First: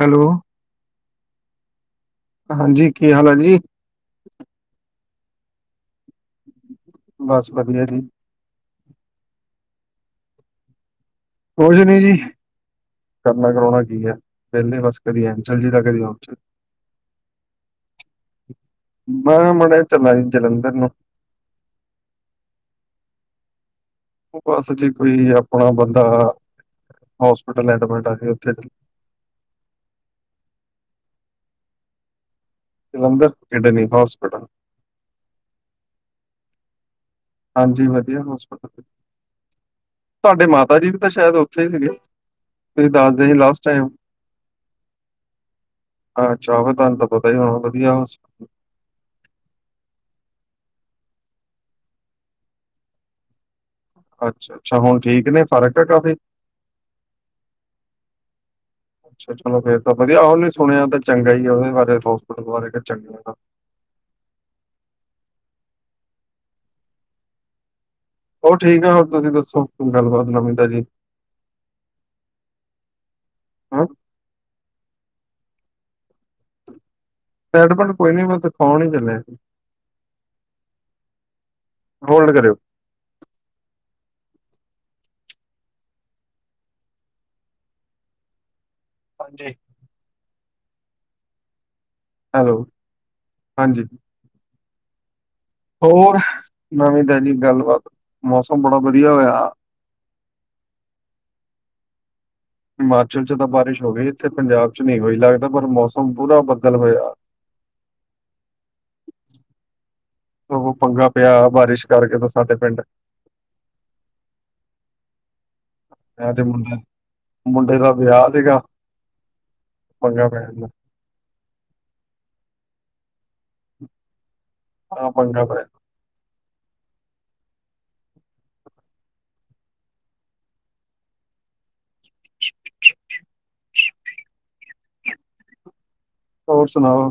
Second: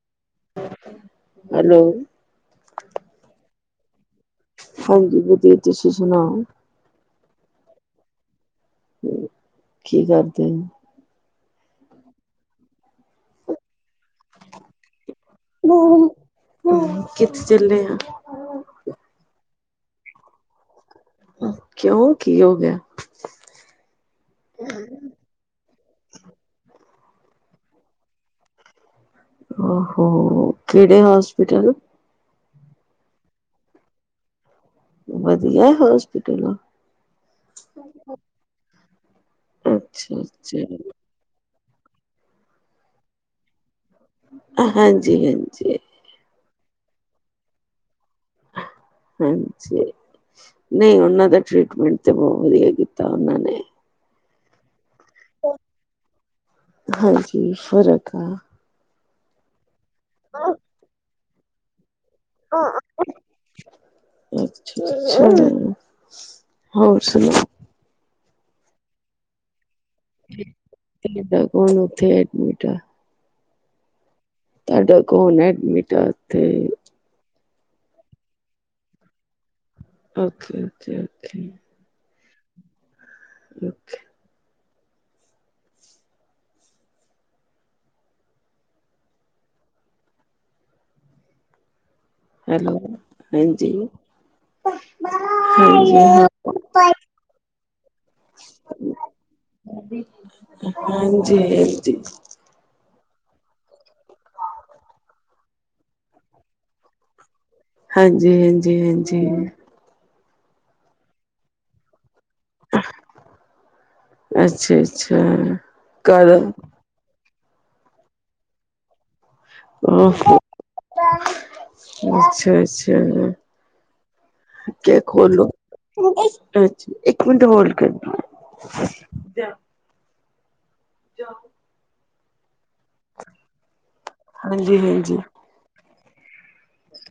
Hello. Hello. ਹਾਂਜੀ ਕੀ ਹਾਲ ਹੈ ਜੀ? ਹਾਂਜੀ ਵਧੀਆ ਤੁਸੀਂ ਸੁਣਾਓ। ਬਸ ਵਧੀਆ ਜੀ। ਕੀ ਕਰਦੇ। ਕੁਝ ਨੀ ਜੀ, ਕਰਨਾ ਕਰਾਉਣਾ ਕੀ ਹੈ ਵਿਹਲੇ ਬਸ ਕਦੀ ਆ। ਕਿੱਥੇ ਚੱਲੇ ਆ। ਮੈਂ ਮਾੜਾ ਜਾ ਚਲਾ ਜ ਜਲੰਧਰ ਨੂੰ ਕਿਉਂ ਕੀ ਹੋ ਗਿਆ। ਉਹ ਬਸ ਜੇ ਕੋਈ ਆਪਣਾ ਬੰਦਾ ਹੋਸਪਿਟਲ ਐਡਮਿਟ ਜੀ ਉੱਥੇ ਉਹ ਹੋ ਕਿਹੜੇ ਹੋਸਪਿਟਲ- ਜਲੰਧਰ, ਕਿਡਨੀ ਹੋਸਪਿਟਲ। ਵਧੀਆ ਹੋਸਪਿਟਲ। ਹਾਂਜੀ ਵਧੀਆ ਹੋਸਪਿਟਲ ਅੱਛਾ ਤੁਹਾਡੇ ਮਾਤਾ ਅੱਛਾ ਜੀ। ਤਾਂ ਸ਼ਾਇਦ ਉੱਥੇ ਹੀ ਸੀਗੇ ਤੁਸੀਂ ਦੱਸਦੇ ਸੀ ਲਾਸਟ ਟਾਈਮ। ਅ ਹਾਂਜੀ, ਹਾਂਜੀ। ਅੱ ਚਾਵੇ ਤਾਨ ਤਾ ਪਤਾ ਹੀ ਹੋਣਾ ਵਧੀਆ ਹੋਸ ਹਾਂਜੀ। ਨਹੀਂ ਓਨਾਂ ਦਾ ਟ੍ਰਰੀਟਮੈਂਟ ਤਾਂ ਬੌਤ ਵਧੀਆ ਕੀਤਾ ਓਹਨਾਂ ਨੇ। ਅੱਛਾ। ਅੱਛਾ, ਹੁਣ ਠੀਕ ਨੇ, ਫ਼ਰਕ ਆ ਕਾਫੀ? ਹਾਂਜੀ ਫ਼ਰਕ ਆ ਅੱਛਾ ਚਲੋ ਫੇਰ ਤਾਂ ਵਧੀਆ ਔਨੇ ਸੁਣਿਆ ਤਾਂ ਚੰਗਾ ਹੀ ਆ ੳਹਦੇ ਬਾਰੇ ਹੋਸਪਿਟਲ ਬਾਰੇ ਤੇ ਚੰਗਾ ਆਂ। ਅੱਛਾ, ਅ ਹੋਰ ਸੁਣਾਓ? ਹੋਰ ਠੀਕ ਆ, ਹੋਰ ਤੁਸੀਂ ਦੱਸੋ ਕੋਈ ਗੱਲਬਾਤ ਨਵੀ-ਤਾਜੀ? ਹੁਣ ਓਥੇ ਐਡਮਿਟ ਆ। ਹਾਂ ਤੁਹਾਡਾ ਕੋੌਣ ਐਡਮਿਟ ਆ ਓਥੇ? ਐਡਮਡ ਕੋਈ ਨੀ ਮੈਂ ਦਿਖਾਉਣ ਈ ਚੱਲਿਆ ਸੀ। ਓਥੇ-ਓਥੇ, ਓਥੇ। ਹੋਲਡ ਕਰਓ। ਰੁੱਖੇ। [unintelligible] ਹਾਂਜੀ। [unintelligible] ਹੈਲੋ, ਹਾਂਜੀ। ਹਾਂਜੀ ਹੋਰ, ਹਾਂ ਨਵੀਂ-ਤਾਜੀ ਗੱਲਬਾਤ। ਮੌਸਮ ਬੜਾ ਵਧੀਆ ਹੋਇਆ। ਹਾਂਜੀ ਹਾਂਜੀ। ਹਿਮਾਚਲ ਚ ਤਾਂ ਬਾਰਿਸ਼ ਹੋ ਗਈ, ਇਥੇ ਪੰਜਾਬ ਚ ਨਹੀਂ ਹੋਈ ਲੱਗਦਾ ਪਰ ਮੌਸਮ ਪੂਰਾ ਬੱਦਲ ਹੋਇਆ। [unintelligible] [inaudible] ਹਾਂਜੀ-ਹਾਂਜੀ, ਹਾਂਜੀ। ਉਹ, ਪੰਗਾ ਪਿਆ ਬਾਰਿਸ਼ ਕਰਕੇ ਤਾਂ ਸਾਡੇ ਪਿੰਡ। ਅੱਛਾ, ਅੱਛਾ। ਕਰ ਮ ਤੇ ਮੁੰਡੇ, ਮੁੰਡੇ ਦਾ ਵਿਆਹ ਸੀਗਾ। ਪੰਗਾ ਪੈ ਜਾਂਦਾ ਅੱਛਾ, ਅੱਛਾ। ਕਹਿ ਹਾਂ ਪੰਗਾ ਖੋਲੋ। ਪੈ ਅੱਛਾ, ਇੱਕ ਮਿੰਟ ਹੋਲਡ ਕਰਨਾ। [unintelligible] ਹਾਂਜੀ, ਹਾਂਜੀ। ਹੋਰ ਸੁਣਾਓ।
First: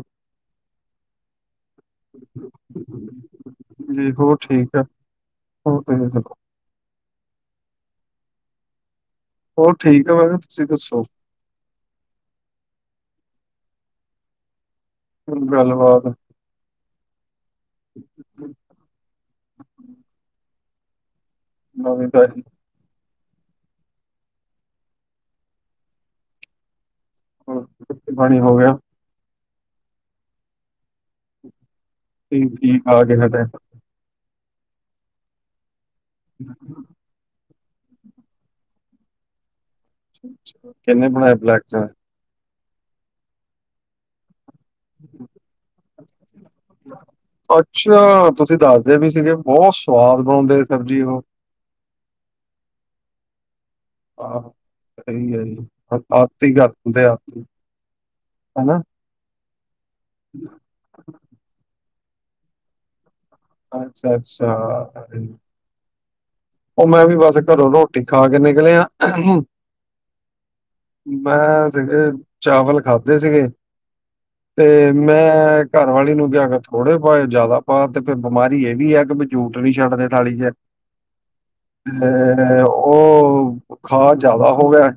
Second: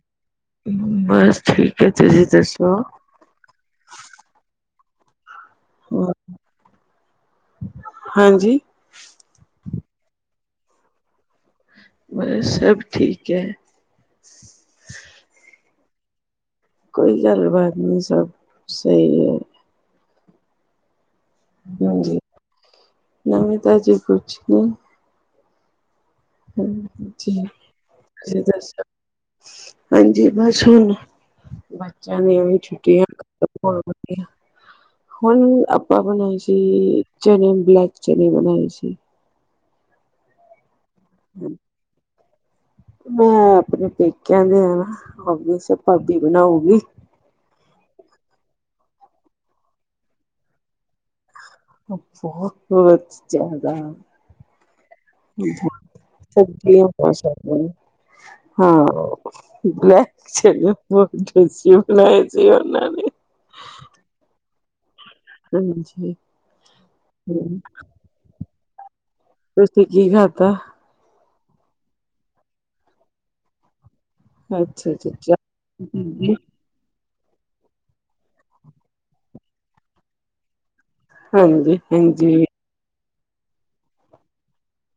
ਬਸ ਠੀਕ ਹੈ ਜੀ, ਤੁਸੀਂ ਦੱਸੋ। ਜੀ ਹੋਰ ਠੀਕ ਐ, ਹੋਰ ਤੁਸੀਂ ਦ ਹਾਂਜੀ। ਹੋਰ ਠੀਕ ਹੈ, ਮੈਂ ਕਿਹਾ ਤੁਸੀਂ ਦੱਸੋ। ਬਸ, ਸਭ ਠੀਕ ਐ। ਗੱਲਬਾਤ। ਕੋਈ ਗੱਲ ਬਾਤ ਨੀ, ਸਭ ਸਹੀ ਏ। ਨਵੀਂ ਨਾਜੀ, ਤਾਜੀ ਨਵੀ-ਤਾਜੀ ਕੁਛ ਨੀ। ਹ ਹੰ ਠੀਕ। ਰੋਟੀ ਪਾਣੀ ਤੁਸੀਂ ਹੋ ਗਿਆ ਦੱਸੋ ਹਾਂਜੀ, ਬਸ ਹੁਣ ਬੱਚਿਆਂ ਦੀ ਠੀਕ ਵੀ ਠੀਕ ਆ ਛੁੱਟੀਆਂ ਕੇ ਹਟੇ। [unintelligible] ਹੁਣ, ਆਪਾਂ ਬਣਾਈ ਸੀ ਚਨੇ ਬਲੈਕ ਚਨੇ ਬਣਾਏ ਸੀ। ਚਨੇ ਬਣਾਏ ਬਲੈਕ ਚਨੇ ਮੈਂ ਆਪਣੇ ਪੇਕਿਆਂ ਦੇ ਆ ਨਾ, ਸਬ ਭਾਬੀ ਬਣਾਉਗੀ। ਅੱਛਾ, ਤੁਸੀਂ ਦੱਸਦੇ ਵੀ ਸੀਗੇ ਬੌਤ ਸਵਾਦ ਬਣਾਉਦੇ ਸਬਜ਼ੀ ਓਹ। ਬਹੁਤ ਬਹੁਤ ਜਿਆਦਾ। ਆਹੋ ਸਹੀ ਹੈ ਜੀ, ਅੱਤ ਕਰ ਸਬਜ਼ੀਆਂ ਦਿੰਦੇ ਆ ਆਤ। ਬਹੁਤ ਹਾਂ, ਬਲੈਕ ਚਨੇ ਬੌਤ ਟੇਸਟੀ ਬਣਾਏ ਸੀ [unintelligible] ਨਾਲੇ। ਅੱਛਾ, - ਅੱਛਾ। ਹਾਂਜੀ। ਉਹ, ਮੈਂ ਵੀ ਬਸ ਘਰੋਂ ਰੋਟੀ ਖਾ ਕੇ ਨਿਕਲਿਆ। ਤੁਸੀਂ ਕੀ ਖਾਦਾ। ਮੈਂ ਸੀਗੇ, ਚਾਵਲ ਖਾਦੇ ਸੀਗੇ। ਤੇ ਅੱਛਾ-ਅੱਛਾ ਮੈਂ ਘਰਵਾਲੀ ਨੂ ਬਿਆਗਤ। ਥੋੜੇ ਪਾਏ ਜ਼ਿਆਦਾ ਪਾ ਤੇ ਫਿਰ ਬਿਮਾਰੀ ਇਹ ਵੀ ਹੈ ਕਿ ਝੂਠ ਨੀ ਛੱਡਦੇ ਥਾਲੀ ਚ। ਹਾਂਜੀ। ਮੈਂ, ਉਹ ਬੁਖਾਰ ਜ਼ਿਆਦਾ ਹੋ ਗਿਆ।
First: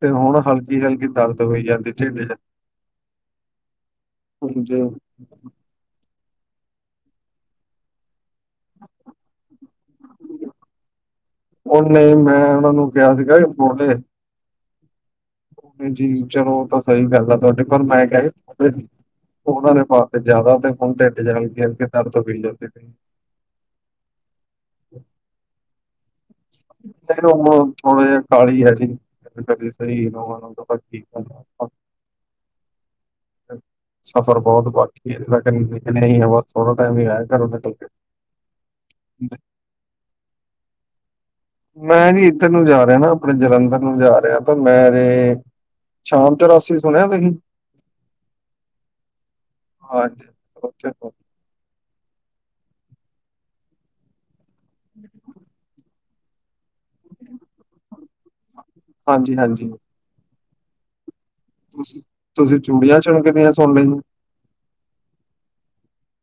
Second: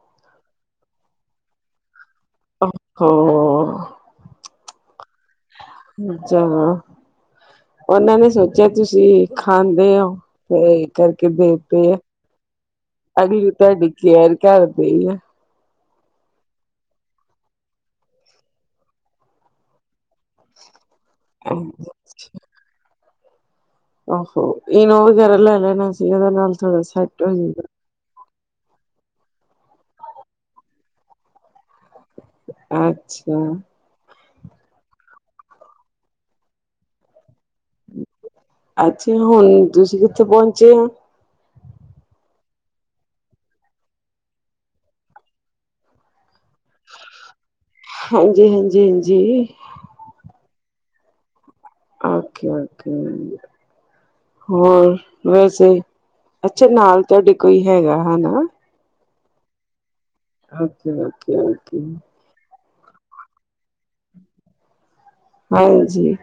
ਤੇ ਹੁਣ ਹਲਕੀ, ਹਲਕੀ ਦਰਦ ਹੋਈ ਜਾਂਦੀ ਢਿੱਡ ਚ। ਹੋ ਹਾਂਜੇ ਅੱਛਾ ਹਾਂ ਉਹਨਾਂ ਨੇ ਸੋਚ ਜੇ ਤੁਸੀਂ ਖਾਂਦੇ ਹੋ ਤੇ ਕਰਕੇ ਬੇਕਦੇ ਆ। ਉਹਨੇ ਮੈਂ ਉਹਨਾਂ ਨੂੰ ਕਿਹਾ ਸੀਗਾ ਅਗਲੀ ਤੁਹਾਡੀ ਕੇਅਰ ਕਰਦੀ ਆ। ਹਾਂਜੀ, ਚਲੋ ਓਹ ਤਾਂ ਸਹੀ ਗੱਲ ਆ ਤੁਹਾਡੀ ਪਰ ਮੈਂ ਕਿਹਾ ਸੀ ਆਪਣੇ ਦੀ ਉਹਨਾਂ ਦੇ ਪਾ ਤੇ ਜਾਦਾ ਤੇ ਹੁਣ ਢਿੱਡ ਚ ਹਲਕਿ, ਹਲਕਿ ਦਰਦ ਪੈਂਦੇ ਪਏ। ਉਹ ਹੋ ਇਨੌ ਵਗੈਰਾ ਲੇ ਲੈਣਾ ਸੀ ਉਹਦੇ ਨਾਲ ਥੋੜਾ ਸੈਟ ਨਹੀਂ ਹੋ ਜਾਂਦਾ ਹੈ। ਹੁਣ ਥੋੜਾ ਜਿਹਾ ਕਾਲੀ ਹੈ। [unintelligible] ਅੱਛਾ। ਸਫ਼ਰ ਬਹੁਤ ਬਾਕੀ ਹੈ ਲੇਕਿਨ ਏਹ ਥੋੜਾ ਟਾਈਮ ਹੀ ਆਇਆ ਘਰੋਂ ਨਿਕਲ ਕੇ। ਅੱਛੇ, ਹੁਣ ਤੁਸੀਂ ਕਿੱਥੇ ਪਹੁੰਚੇ ਹੋ। ਮੈਂ ਨੀ ਇੱਧਰ ਨੂੰ ਜਾ ਰਿਹਾ ਨਾ ਆਪਣੇ ਜਲੰਧਰ ਨੂੰ ਜਾ ਰਿਹਾ ਤਾਂ ਮੇਰੇ ਸ਼ਾਮ ਚੋਰਾਸੀ ਸੁਣਿਆ ਤੁਸੀਂ। ਹਾਂਜੀ, ਹਾਂਜੀ, ਹਾਂਜੀ, ਹਾਰਟ [unintelligible] ਓਕੇ ਓਕੇ ਹੋਰ ਵੈਸੇ ਤੇ ਅੱਛਾ ਨਾਲ ਤੁਹਾਡੇ ਕੋਈ ਹੈਗਾ ਹਨਾ ਹਾਂਜੀ ਹਾਂਜੀ ਓਕੇ ਓਕੇ ਓਕੇ, ਤੁਸੀਂ ਚੂੜੀਆਂ ਚਣਕਦੀਆਂ ਸੋਨੇ ਨੂੰ ਹਾਂਜੀ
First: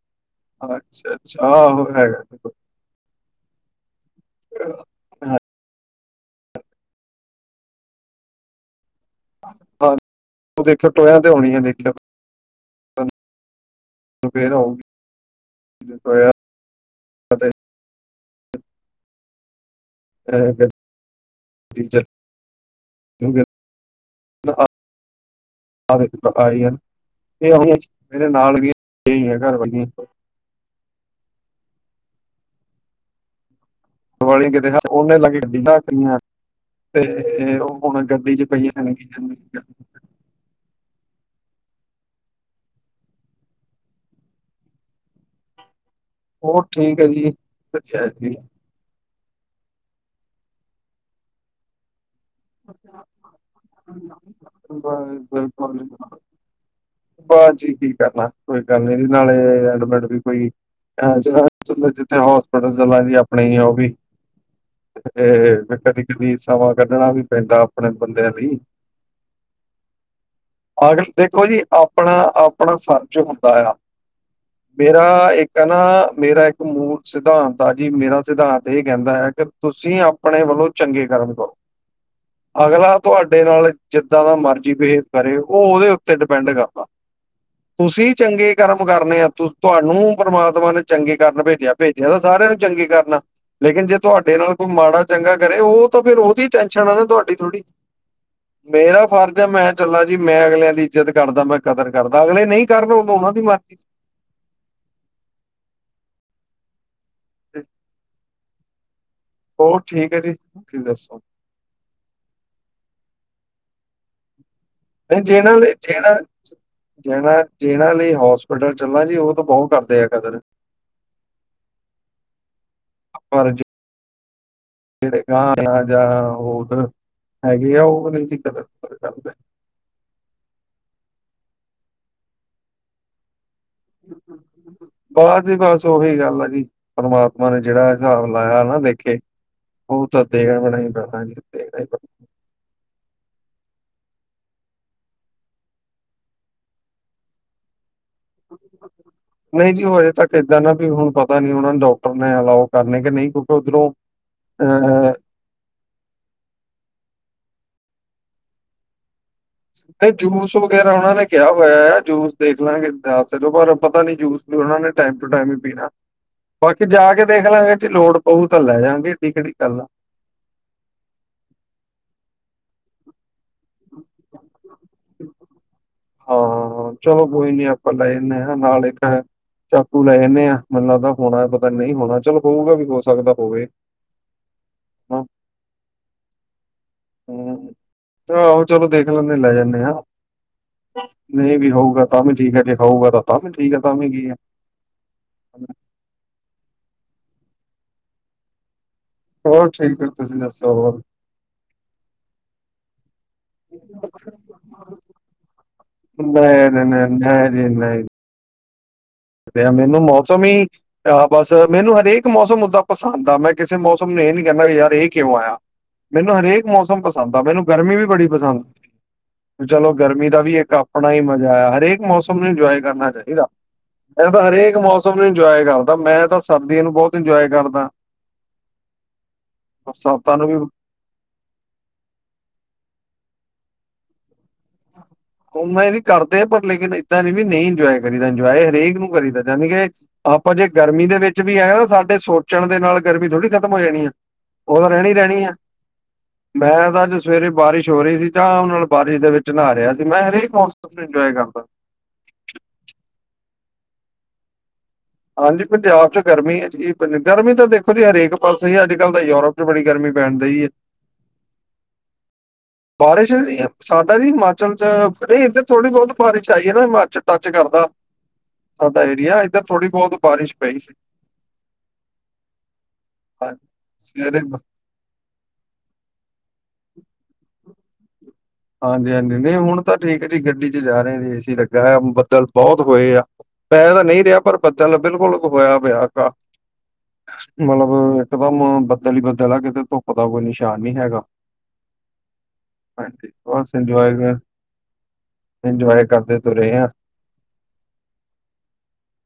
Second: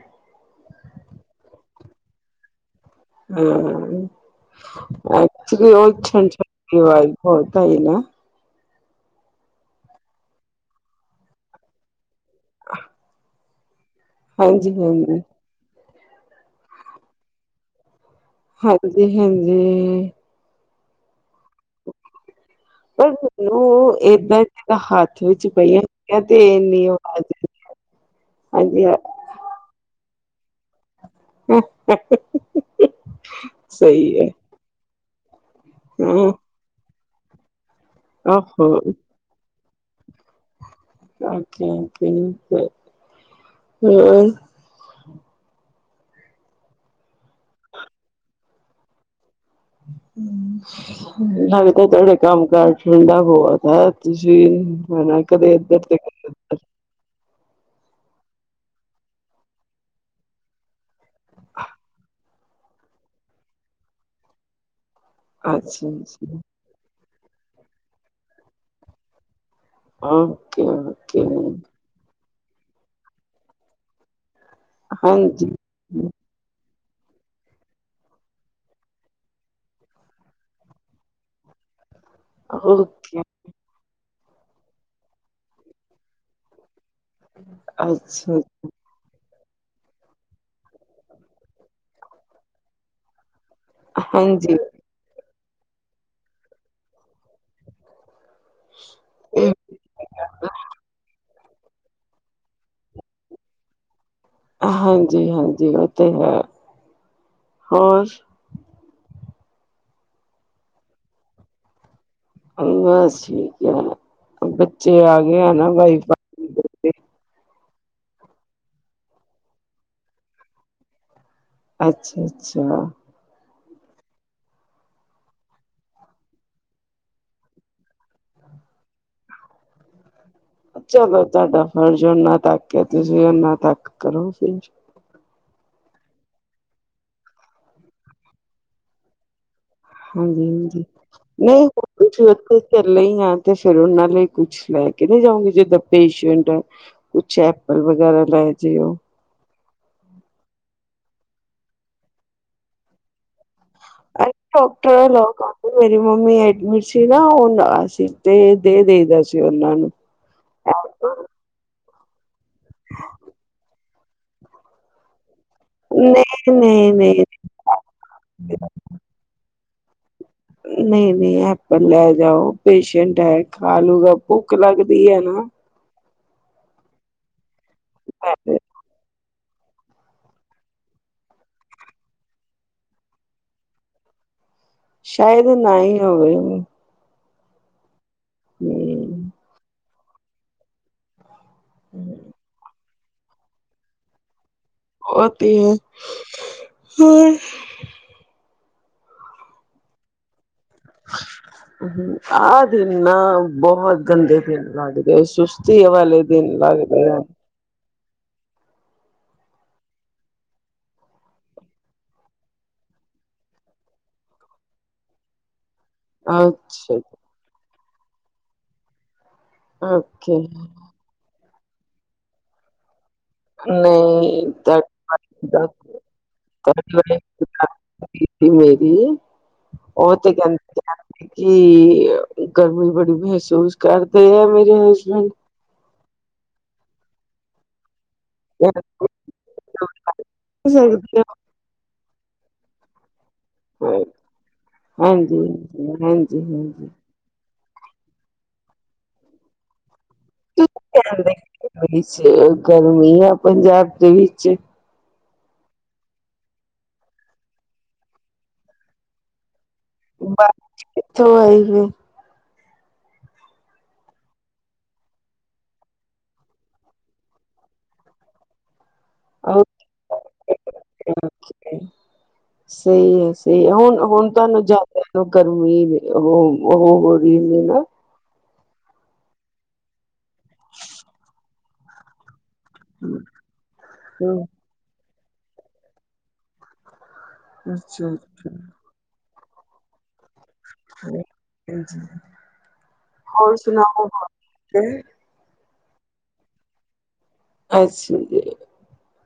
ਅੱਛਾ ਅੱਛਾ ਆਹ ਹੋ ਹੈਗਾ ਹਾਂ ਐਕਚੁਲੀ ਉਹ [unintelligible] ਆਈ ਬਹੁਤ ਆਈ ਨਾ ਹਾਂ ਦੇਖਿਓ ਟੋਇਆਂ ਤੇ ਆਉਣੀ ਆ ਦੇਖਿਓ [unintelligible] ਫਿਰ ਆਊਗੀ ਹਾਂਜੀ-ਹਾਂਜੀ, ਜਤਾਇਆ ਹਾਂਜੀ, ਹਾਂਜੀ। [unintelligible] [unintelligible] ਹੱਥ ਵਿੱਚ ਪਈ ਕਹਿੰਦੇ ਆਈ ਆ ਇੰਨੀ ਔਕਾਤ [unintelligible] ਮੇਰੇ ਨਾਲ ਗਈਆਂ [unintelligible] ਸਹੀ। ਹੈ ਘਰਵਾਲੀ ਕਿਤੇ [unintelligible] ਹਾਂ ਹੁਣ ਗੱਡੀ ਚ ਆਹੋ ਪਈ [unintelligible] [unintelligible] ਹੋਰ ਠੀਕ ਹੈ ਜੀ, ਅੱਛਾ ਹੈ ਜੀ ਨਾਲੇ ਥੋੜੇ ਕੰਮ ਕਾਰ ਠੰਡਾ ਬਹੁਤ ਹੈ, ਤੁਸੀਂ ਆਨਾ ਬਿਲ- ਕਦੇ ਇੱਧਰ ਤੇ ਬਾਅਦ ਚ ਠੀਕ ਹੈ ਕੋਈ ਗੱਲ ਨੀ ਇਹਦੇ ਨਾਲੇ ਐਡਮਡ ਵੀ ਪਈ ਜਿੱਥੇ, ਹੋਸਪਿਟਲ ਦੇ ਲਾਗੇ ਈ ਆਪਣੇ ਹੀ ਆ ਉਹ ਵੀ। ਇਹ ਫ ਕਦੀ, ਕਦੀ ਅੱਛਾ-ਅੱਛਾ ਸਮਾਂ ਕੱਢਣਾ ਵੀ ਪੈਂਦਾ ਆਪਣੇ ਬੰਦਿਆਂ ਲਈ। ਆਖਰ ਓਕੇ-ਓਕੇ ਦੇਖੋ ਜੀ, ਆਪਣਾ -ਆਪਣਾ ਫ਼ਰਜ਼ ਹੁੰਦਾ ਆ ਮੇਰਾ ਹਾਂਜੀ ਇੱਕ ਹੈ ਨਾ ਮੇਰਾ ਇੱਕ ਮੂਲ ਸਿਧਾਂਤ ਆ ਜੀ ਮੇਰਾ ਸਿਧਾਂਤ ਇਹ ਕਹਿੰਦਾ ਹੈ ਕਿ ਤੁਸੀਂ ਆਪਣੇ ਵੱਲੋਂ ਚੰਗੇ ਕਰਮ ਕਰੋ ਅਗਲਾ ਓਕੇ ਤੁਹਾਡੇ ਨਾਲ ਜਿੱਦਾਂ ਦਾ ਮਰਜ਼ੀ ਬਿਹੇਵ ਕਰੇ ਉਹ ਉਹਦੇ ਉੱਤੇ ਡਿਪੈਂਡ ਕਰਦਾ, ਤੁਸੀਂ ਅੱਛਾ ਚੰਗੇ ਕਰਮ ਕੰਮ ਕਰਨੇ ਆ ਤੁਸੀਂ, ਤੁਹਾਨੂੰ ਪਰਮਾਤਮਾ ਨੇ ਚੰਗੇ ਕਰਨ ਭੇਜਿਆ, ਭੇਜਿਆ ਤਾਂ ਸਾਰਿਆਂ ਨੂੰ ਚੰਗੇ ਕਰਨ ਲੇਕਿਨ ਜੇ ਤੁਹਾਡੇ ਨਾਲ ਹਾਂਜੀ, ਕੋਈ ਮਾੜਾ ਚੰਗਾ ਕਰੇ ਉਹ ਤਾਂ ਫਿਰ ਉਹਦੀ ਟੈਨਸ਼ਨ ਆ ਨਾ ਤੁਹਾਡੀ ਥੋੜ੍ਹੀ ਮੇਰਾ ਫਰਜ਼ ਹੈ ਮੈਂ ਚੱਲਾ ਜੀ, ਮੈਂ ਅਗਲਿਆਂ ਦੀ ਇੱਜਤ ਕਰਦਾ ਮੈਂ ਕਦਰ ਕਰਦਾ, ਅਗਲੇ ਨਹੀਂ ਕਰਨ ਉਹ ਉਹਨਾਂ ਦੀ ਮਰਜ਼ੀ ਹਾਂਜੀ-ਹਾਂਜੀ ਉਹ ਤੇ ਹੈ, ਹੋਰ ਹੋਰ ਠੀਕ ਹੈ ਜੀ, ਤੁਸੀਂ ਦੱਸੋ ਬਸ ਠੀਕ ਹੈ ਬੱਚੇ ਆ ਨਹੀਂ ਗਏ ਜਿਹਨਾਂ ਨਾ ਲਈ ਵਾਈ ਜਿਹਨਾਂ ਜਿਹਨਾਂ, ਜਿਹਨਾਂ ਲਈ ਹੋਸਪਿਟਲ ਚੱਲਾਂ ਜੀ ਉਹ ਤਾਂ ਬਹੁਤ ਕਰਦੇ ਆ ਕਦਰ ਅੱਛਾ, ਅੱਛਾ ਪਰ ਜੇ ਜਿਹੜੇ ਗਾਹ ਆ ਜਾਂ ਹੋਰ ਹੈਗੇ ਆ ਉਹ ਵੀ ਨਹੀਂ ਸੀ ਕਦਰ ਕਦਰ ਕਰਦੇ ਚਲੋ ਤੁਹਾਡਾ ਫਰਜ਼ ਓਨਾ ਤੱਕ ਹੈ, ਤੁਸੀਂ ਓਨਾ ਤੱਕ ਕਰੋ ਫਿਰ ਬਸ ਜੀ ਬਸ ਉਹੀ ਗੱਲ ਆ ਜੀ ਪਰਮਾਤਮਾ ਨੇ ਜਿਹੜਾ ਹਿਸਾਬ ਲਾਇਆ ਨਾ ਲੇਖੇ ਹਾਂਜੀ- ਹਾਂਜੀ ਨਹੀਂ ਦੇਣਾ ਹੀ ਹੋਰ ਪੈਣਾ ਤੁਸੀਂ ਉੱਥੇ ਚੱਲਾਂ ਹੀ ਆ ਤੇ ਫਿਰ ਉਹਨਾਂ ਲਈ ਕੁਛ ਲੈ ਕੇ ਨਹੀਂ ਜਾਉਗੀ ਜਿੱਦਾਂ ਪੇਸ਼ੈਂਟ ਹੈ ਕੁਛ ਐਪਲ ਵਗੈਰਾ ਲੈ ਜਾਓ ਨਹੀਂ ਜੀ ਉਹ ਹਜੇ ਤੱਕ ਇੱਦਾਂ ਨਾ ਵੀ ਹੁਣ ਪਤਾ ਨੀ ਉਹਨਾਂ ਨੂੰ ਡਾਕਟਰ ਨੇ ਐਲਾਓ ਕਰਨੇ ਕਿ ਨਹੀਂ, ਕਿਉਂਕਿ ਉੱਧਰੋਂ ਅ ਡਾਕਟਰ ਅ ਲੋਕ ਮੇਰੀ ਮੰਮੀ ਐਡਮਿਟ ਸੀ ਨਾ ਉਹਸੀ ਤੇ ਦੇ ਦੇ ਦਾ ਸੀ ਉਹਨਾਂ ਨੂੰ ਤੇ ਜੂਸ ਵਗੈਰਾ ਉਹਨਾਂ ਨੇ ਕਿਹਾ ਹੋਇਆ ਆ ਜੂਸ ਦੇਖ ਲਾਂਗੇ ਦੱਸੋ ਪਰ ਪਤਾ ਨੀ ਜੂਸ ਵੀ ਉਹਨਾਂ ਨੇ ਟਾਈਮ ਟੂ ਟਾਈਮ ਹੀ ਪੀਣਾ, ਨਹੀਂ ਬਾਕੀ ਨਹੀਂ ਜਾ ਨਹੀਂ ਕੇ ਦੇਖ ਲਾਂਗੇ ਜ ਲੋੜ ਉਹ ਤਾਂ ਲੈ ਜਾਣਗੇ ਐਡੀ ਕਿਹੜੀ ਗੱਲ ਨਹੀਂ-ਨਹੀਂ ਐਪਲ ਲੈ ਜਾਓ, ਪੇਸ਼ੈਂਟ ਹੈ ਖਾ ਲੂਗਾ ਭੁੱਖ ਲੱਗ ਵੀ ਹੈ ਨਾ ਹਾਂ, ਚਲੋ ਕੋਈ ਨੀ ਐਪਲ ਲੈ ਜਾਂਦੇ ਹਾਂ, ਨਾਲ ਇੱਕ ਹੈ ਚਾਕੂ ਲੈ ਜਾਂਦੇ ਆਂ, ਮੈਨੂੰ ਲੱਗਦਾ ਹੋਣਾ ਪਤਾ ਨਹੀਂ ਹੋਣਾ ਚਲ ਹੋਊਗਾ ਵੀ ਹੋ ਸਕਦਾ ਹੋਵੇ ਹਨਾ। ਸ਼ਾਇਦ ਨਾ ਹੀ ਹੋਵੇ ਹਮ, ਆਹੋ ਚਲੋ ਦੇਖ ਲੈਂਦੇ ਲੈ ਜਾਂਦੇ ਹਾਂ ਨਹੀਂ ਵੀ ਹੋਊਗਾ ਤਾਂ ਵੀ ਠੀਕ ਹੈ ਜੇ ਹੋਊਗਾ ਤਾਂ ਵੀ ਠੀਕ ਹੈ ਤਾਂ ਵੀ ਕੀ ਹੈ [unintelligible] ਹੋਰ ਹੋਰ ਠੀਕ ਆ ਤੁਸੀਂ ਦੱਸੋ, ਹੋਰ ਹਮ, ਆਹ ਦਿਨ ਨਾ ਬਹੁਤ ਗੰਦੇੇ ਦਿਨ ਲਗਦੇ ਸੁਸਤੀ ਵਾਲੇ ਦਿਨ ਲੱਗਦੇ ਨਹੀਂ-ਨਹੀਂ-ਨਹੀਂ ਜੀ ਨਹੀਂ ਤੇ ਮੈਨੂੰ ਮੌਸਮ ਹੀ ਆਹ ਬਸ ਮੈਨੂੰ ਹਰੇਕ ਮੌਸਮ ਓਦਾਂ ਪਸੰਦ ਆ ਮੈਂ ਕਿਸੇ ਮੌਸਮ ਨੂੰ ਇਹ ਨੀ ਕਹਿੰਦਾ ਵੀ ਯਾਰ ਇਹ ਕਿਉਂ ਆਇਆ ਮੈਨੂੰ ਹਰੇਕ ਅੱਛਾ ਮੌਸਮ ਪਸੰਦ ਆ ਮੈਨੂੰ ਗਰਮੀ ਵੀ ਬੜੀ ਪਸੰਦ, ਚਲੋ ਗਰਮੀ ਓਕੇ ਦਾ ਵੀ ਇੱਕ ਆਪਣਾ ਹੀ ਮਜ਼ਾ ਆ, ਹਰੇਕ ਮੌਸਮ ਨੂੰ ਇੰਜੋਏ ਕਰਨਾ ਚਾਹੀਦਾ ਨਹੀਂ ਇਹ ਤਾਂ ਹਰੇਕ ਮੌਸਮ ਨੂੰ ਇੰਜੋਏ ਕਰਦਾ, ਮੈਂ ਤਾਂ ਸਰਦੀਆਂ ਨੂੰ ਬਹੁਤ ਇੰਜੋਏ ਕਰਦਾ ਕਿਟੀ ਮੇਰੀ। ਸੌਤਾਂ ਨੂੰ ਵੀ ਹੁਣ। ਕੀ ਗਰਮੀ ਬੜੀ ਮਹਿਸੂਸ ਕਰਦੇ ਆ ਮੇਰੇ ਹਸਬੈਂਡ। ਉ ਮੰਮੀ ਵੀ ਕਰਦੇ ਪਰ ਲੇਕਿਨ ਇੱਦਾਂ ਦੀ ਵੀ ਨਹੀਂ ਇੰਜੋਏ। ਕਰੀ ਦਾ ਇੰਜੋਏ ਹਸਬੈਂਡ ਹਰੇਕ ਨੂੰ ਕਰੀਦਾ ਜਾਨੀ ਕਿ ਆਪਾਂ ਜੇ ਗਰਮੀ ਦੇ ਸਕਦੇ ਵਿੱਚ ਵੀ ਹੈਗਾ ਨਾ ਸਾਡੇ। ਚਲਦੇ ਨਾਲ ਗਰਮੀ ਥੋੜੀ ਖ਼ਤਮ ਹੋ ਜਾਣੀ ਆ ਉਹ ਤਾਂ ਰਹਿਣੀ ਹਾਂਜੀ, ਰਹਿਣੀ ਆ। ਹਾਂਜੀ, ਹਾਂਜੀ, ਹਾਂਜੀ। ਮੈਂ ਤਾਂ ਅੱਜ ਸਵੇਰੇ ਬਾਰਿਸ਼ ਹੋ ਰਹੀ ਸੀ ਆਰਾਮ ਨਾਲ ਬਾਰਿਸ਼ ਦੇ ਵਿੱਚ ਨਹਾ ਰਿਹਾ ਸੀ ਮੈਂ ਹਰੇਕ ਮੌਸਮ ਤੁਸੀਂ ਨੂੰ ਇੰਜੋਏ ਕਹਿੰਦੇ ਕਰਦਾ। ਗਰਮੀ ਆ ਪੰਜਾਬ ਦੇ ਵਿੱਚ। ਹਾਂਜੀ ਪੰਜਾਬ ਚ ਗਰਮੀ ਹੈ ਚ ਗਰਮੀ ਤਾਂ ਦੇਖੋ ਜੀ ਹਰੇਕ ਪਾਸੇ ਹੀ ਅੱਜ ਕੱਲ੍ਹ ਤਾਂ ਯੂਰਪ। ਤੇ ਬੜੀ ਗਰਮੀ ਪੈਣ ਡਈ ਆ। ਤਬਾਹੀ ਏ। ਬਾਰਿਸ਼ ਸਾਡਾ ਜੀ ਹਿਮਾਚਲ ਚ ਨਹੀਂ ਇੱਧਰ ਥੋੜੀ ਬਹੁਤ ਬਾਰਿਸ਼ ਆਈ ਹੈ ਨਾ ਹਿਮਾਚਲ ਟੱਚ ਕਰਦਾ। ਸਾਡਾ ਏਰੀਆ ਇੱਧਰ ਓਕੇ। ਥੋੜ੍ਹੀ ਬਹੁਤ ਬਾਰਿਸ਼ ਪਈ ਸੀ। ਸਹੀ ਹੈ, ਹਾਂ ਸਹੀ ਹੈ, ਹੁਣ ਹੁਣ ਸਵੇਰੇ ਬ ਤੁਹਾਨੂੰ ਜੋਬ। ਫਿਰ ਲੋਕਾਂ ਨੂੰ ਇਹ ਉਹ ਹੋ ਰਹੀ ਨਾ। ਹਾਂਜੀ ਹਾਂਜੀ ਨਹੀਂ ਹੁਣ ਤਾਂ ਠੀਕ ਹੈ ਜੀ ਗੱਡੀ ਚ ਜਾ ਰਹੇ ਏ ਸੀ ਲੱਗਾ ਬੱਦਲ। ਬਹੁਤ ਹੋਏ ਆ। ਪੈ ਤਾਂ ਨਹੀਂ ਰਿਹਾ ਹੂੰ, ਪਰ ਬੱਦਲ ਬਿਲਕੁਲ ਹੋਇਆ ਪਿਆ ਕ। ਅੱਛਾ, ਮਤਲਬ ਇਕ ਅੱਛਾ। ਦਮ ਬੱਦਲ ਈ ਬੱਦਲ ਆ ਕਿਤੇ ਧੁੱਪ ਦਾ ਕੋਈ ਨਿਸ਼। ਨਿਸ਼ਾਨ ਨਹੀਂ ਹੈਗਾ ਹਾਂਜੀ ਹਾਂਜੀ। ਹੋਰ ਸੁਣਾਓ? ਇੰਜੋਏ ਇੰਜੋਏ ਕਰਦੇ ਤਰੇ ਹਾਂ। ਅੱਛਾ ਜੀ।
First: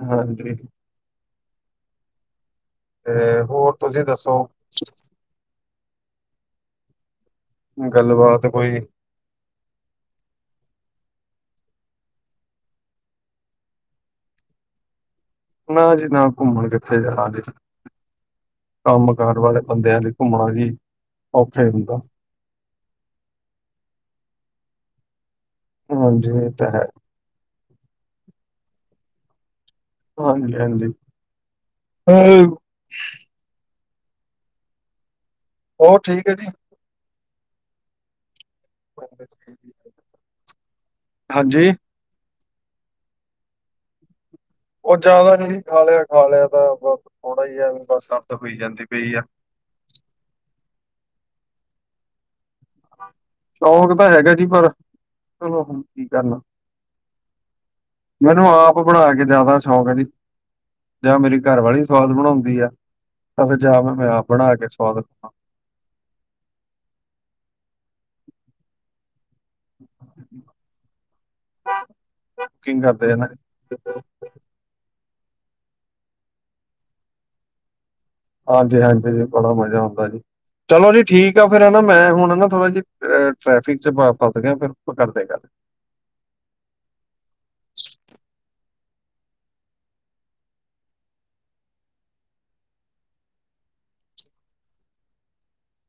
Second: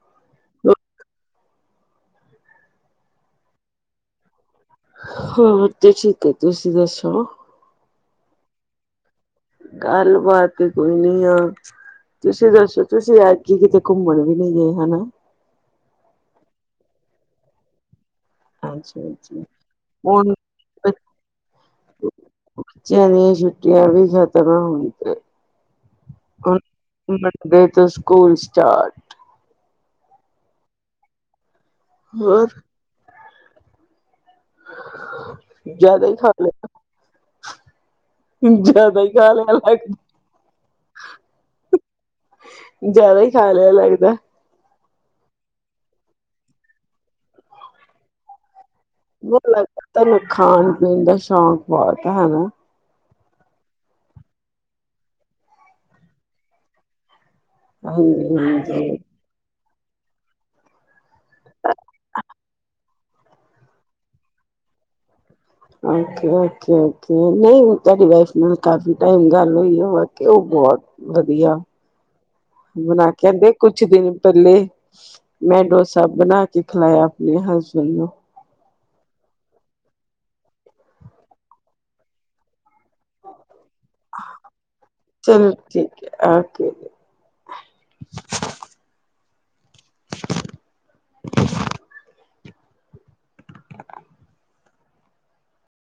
ਹਾਂਜੀ। ਤੇ ਹੋਰ ਤੁਸੀਂ ਦੱਸੋ? ਹੋਰ ਤੇ ਠੀਕ ਹੈ ਤੁਸੀਂ ਦੱਸੋ? ਗੱਲਬਾਤ ਕੋਈ? ਗੱਲ ਬਾਾਤ ਕੋਈ ਨੀ ਆ। ਤੁਸੀਂ ਦੱਸੋ ਤੁਸੀਂ ਐਤਕੀ ਕਿਤੇ ਘੁੰਮਣ ਵੀ ਨਹੀਂ ਗਏ ਹਨਾ। ਨਾ ਜੀ ਨਾ ਘੁੰਮਣ ਕਿੱਥੇ ਜਾਣਾ ਜੀ। ਅੱਛਾ, ਕੰਮ ਅੱਛਾ। ਕਾਰ ਵਾਲੇ ਬੰਦਿਆਂ ਲਈ ਹੁਣ ਘੁੰਮਣਾ ਵੀ ਔਖਾ ਹੁੰਦਾ। ਬੱਚਿਆਂ ਦੀਆਂ ਛੁੱਟੀਆਂ ਵੀ ਖਤਮ ਹੋਈ ਗਈਆ। ਹਾਂਜੀ ਇਹ ਹੁਣ ਹੈ, ਤਾਂ ਉਹਨਾਂ ਦੇ ਦੇ ਤਾਂ ਸਕੂਲ ਸਟਾਰਟ। ਹਾਂਜੀ ਹਾਂਜੀ। ਹੋਰ ਹੋਰ ਜਿਆਦਾ ਹੀ ਠੀਕ ਖਾ ਹੈ ਜੀ? ਲਿਆ। ਇਦਾਂ ਹੀ ਕਹਿ ਲੈਨੇ ਆ। ਹਾਂਜੀ, ਜਿਆਦਾ ਹੀ ਖਾ ਲਿਆ ਲੱਗਦਾ। ਉਹ ਜਿਆਦਾ ਨਹੀਂ ਖਾ ਲਿਆ ਖਾ ਲਿਆ ਤਾਂ ਬਸ ਥੋੜਾ ਹੀ ਹੈ ਵੀ ਬਸ ਅਤ ਹੋਈ ਜਾਂਦੀ ਪਈ। ਆ, ਲੱਗਦਾ ਤੁਹਾਨੂੰ ਖਾਣ ਪੀਣ ਦਾ ਸ਼ੌਕ ਬਹੁਤ ਹਨਾ। ਸ਼ੌਕ ਤਾਂ ਹੈਗਾ ਜੀ ਪਰ ਚਲੋ ਹੁਣ ਕੀ ਕਰਨਾ। ਹਾਂਜੀ ਮੈਨੂੰ ਆਪ ਹਾਂਜੀ ਬਣਾ ਕੇ ਜਿਆਦਾ। ਸ਼ੌਕ ਹੈ ਜੀ ਜਾਂ ਮੇਰੀ ਘਰ ਵਾਲੀ ਸਵਾਦ ਬਣਾਉਂਦੀ ਆ। ਤਾਂ ਫਿਰ ਜਾ ਮੈਂ ਆਪ ਬਣਾ ਕੇ ਸਵਾਦ ਖਾਣਾ। ਓਕੇ, ਓਕੇ, ਓਕੇ ਨਹੀਂ ਤੁਹਾਡੀ ਵਾਈਫ ਨੂੰ। ਕਾਫੀ ਟਾਈਮ ਗੱਲ ਹੋਈ ਆ ਵਾਕਈ ਉਹ ਬਹੁਤ ਵਧੀਆ, ਬਣਾ ਕਰਦੇ ਆ ਨਾ। ਕੇਿੰਦੇ। ਕੁਛ ਦਿਨ ਪਹਿਲੇ ਮੈਂ ਡੋਸਾ ਬਨਾ ਕੇ ਖਿਲਾਇਆ ਆਪਣੇ ਹਸਬੈਂਡ ਨੂੰ। ਹਾਂਜੀ ਹਾਂਜੀ ਜੀ ਬੜਾ ਮਜ਼ਾ ਆਉਂਦਾ ਜੀ ਚਲੋ ਜੀ ਠੀਕ ਆ ਫੇਰ ਹਨਾ ਮੈਂ ਹੁਣ ਨਾ ਥੋੜਾ ਜਿਹਾ। ਟ੍ਰੈਫਿਕ ਚ ਵ ਫਸ ਗਿਆ ਫੇਰ ਆਪਾਂ ਕਰਦੇ ਗੱਲ। ਚਲੋ ਠੀਕ ਹੈ ਓਕੇ। [unintelligible] [unintelligible]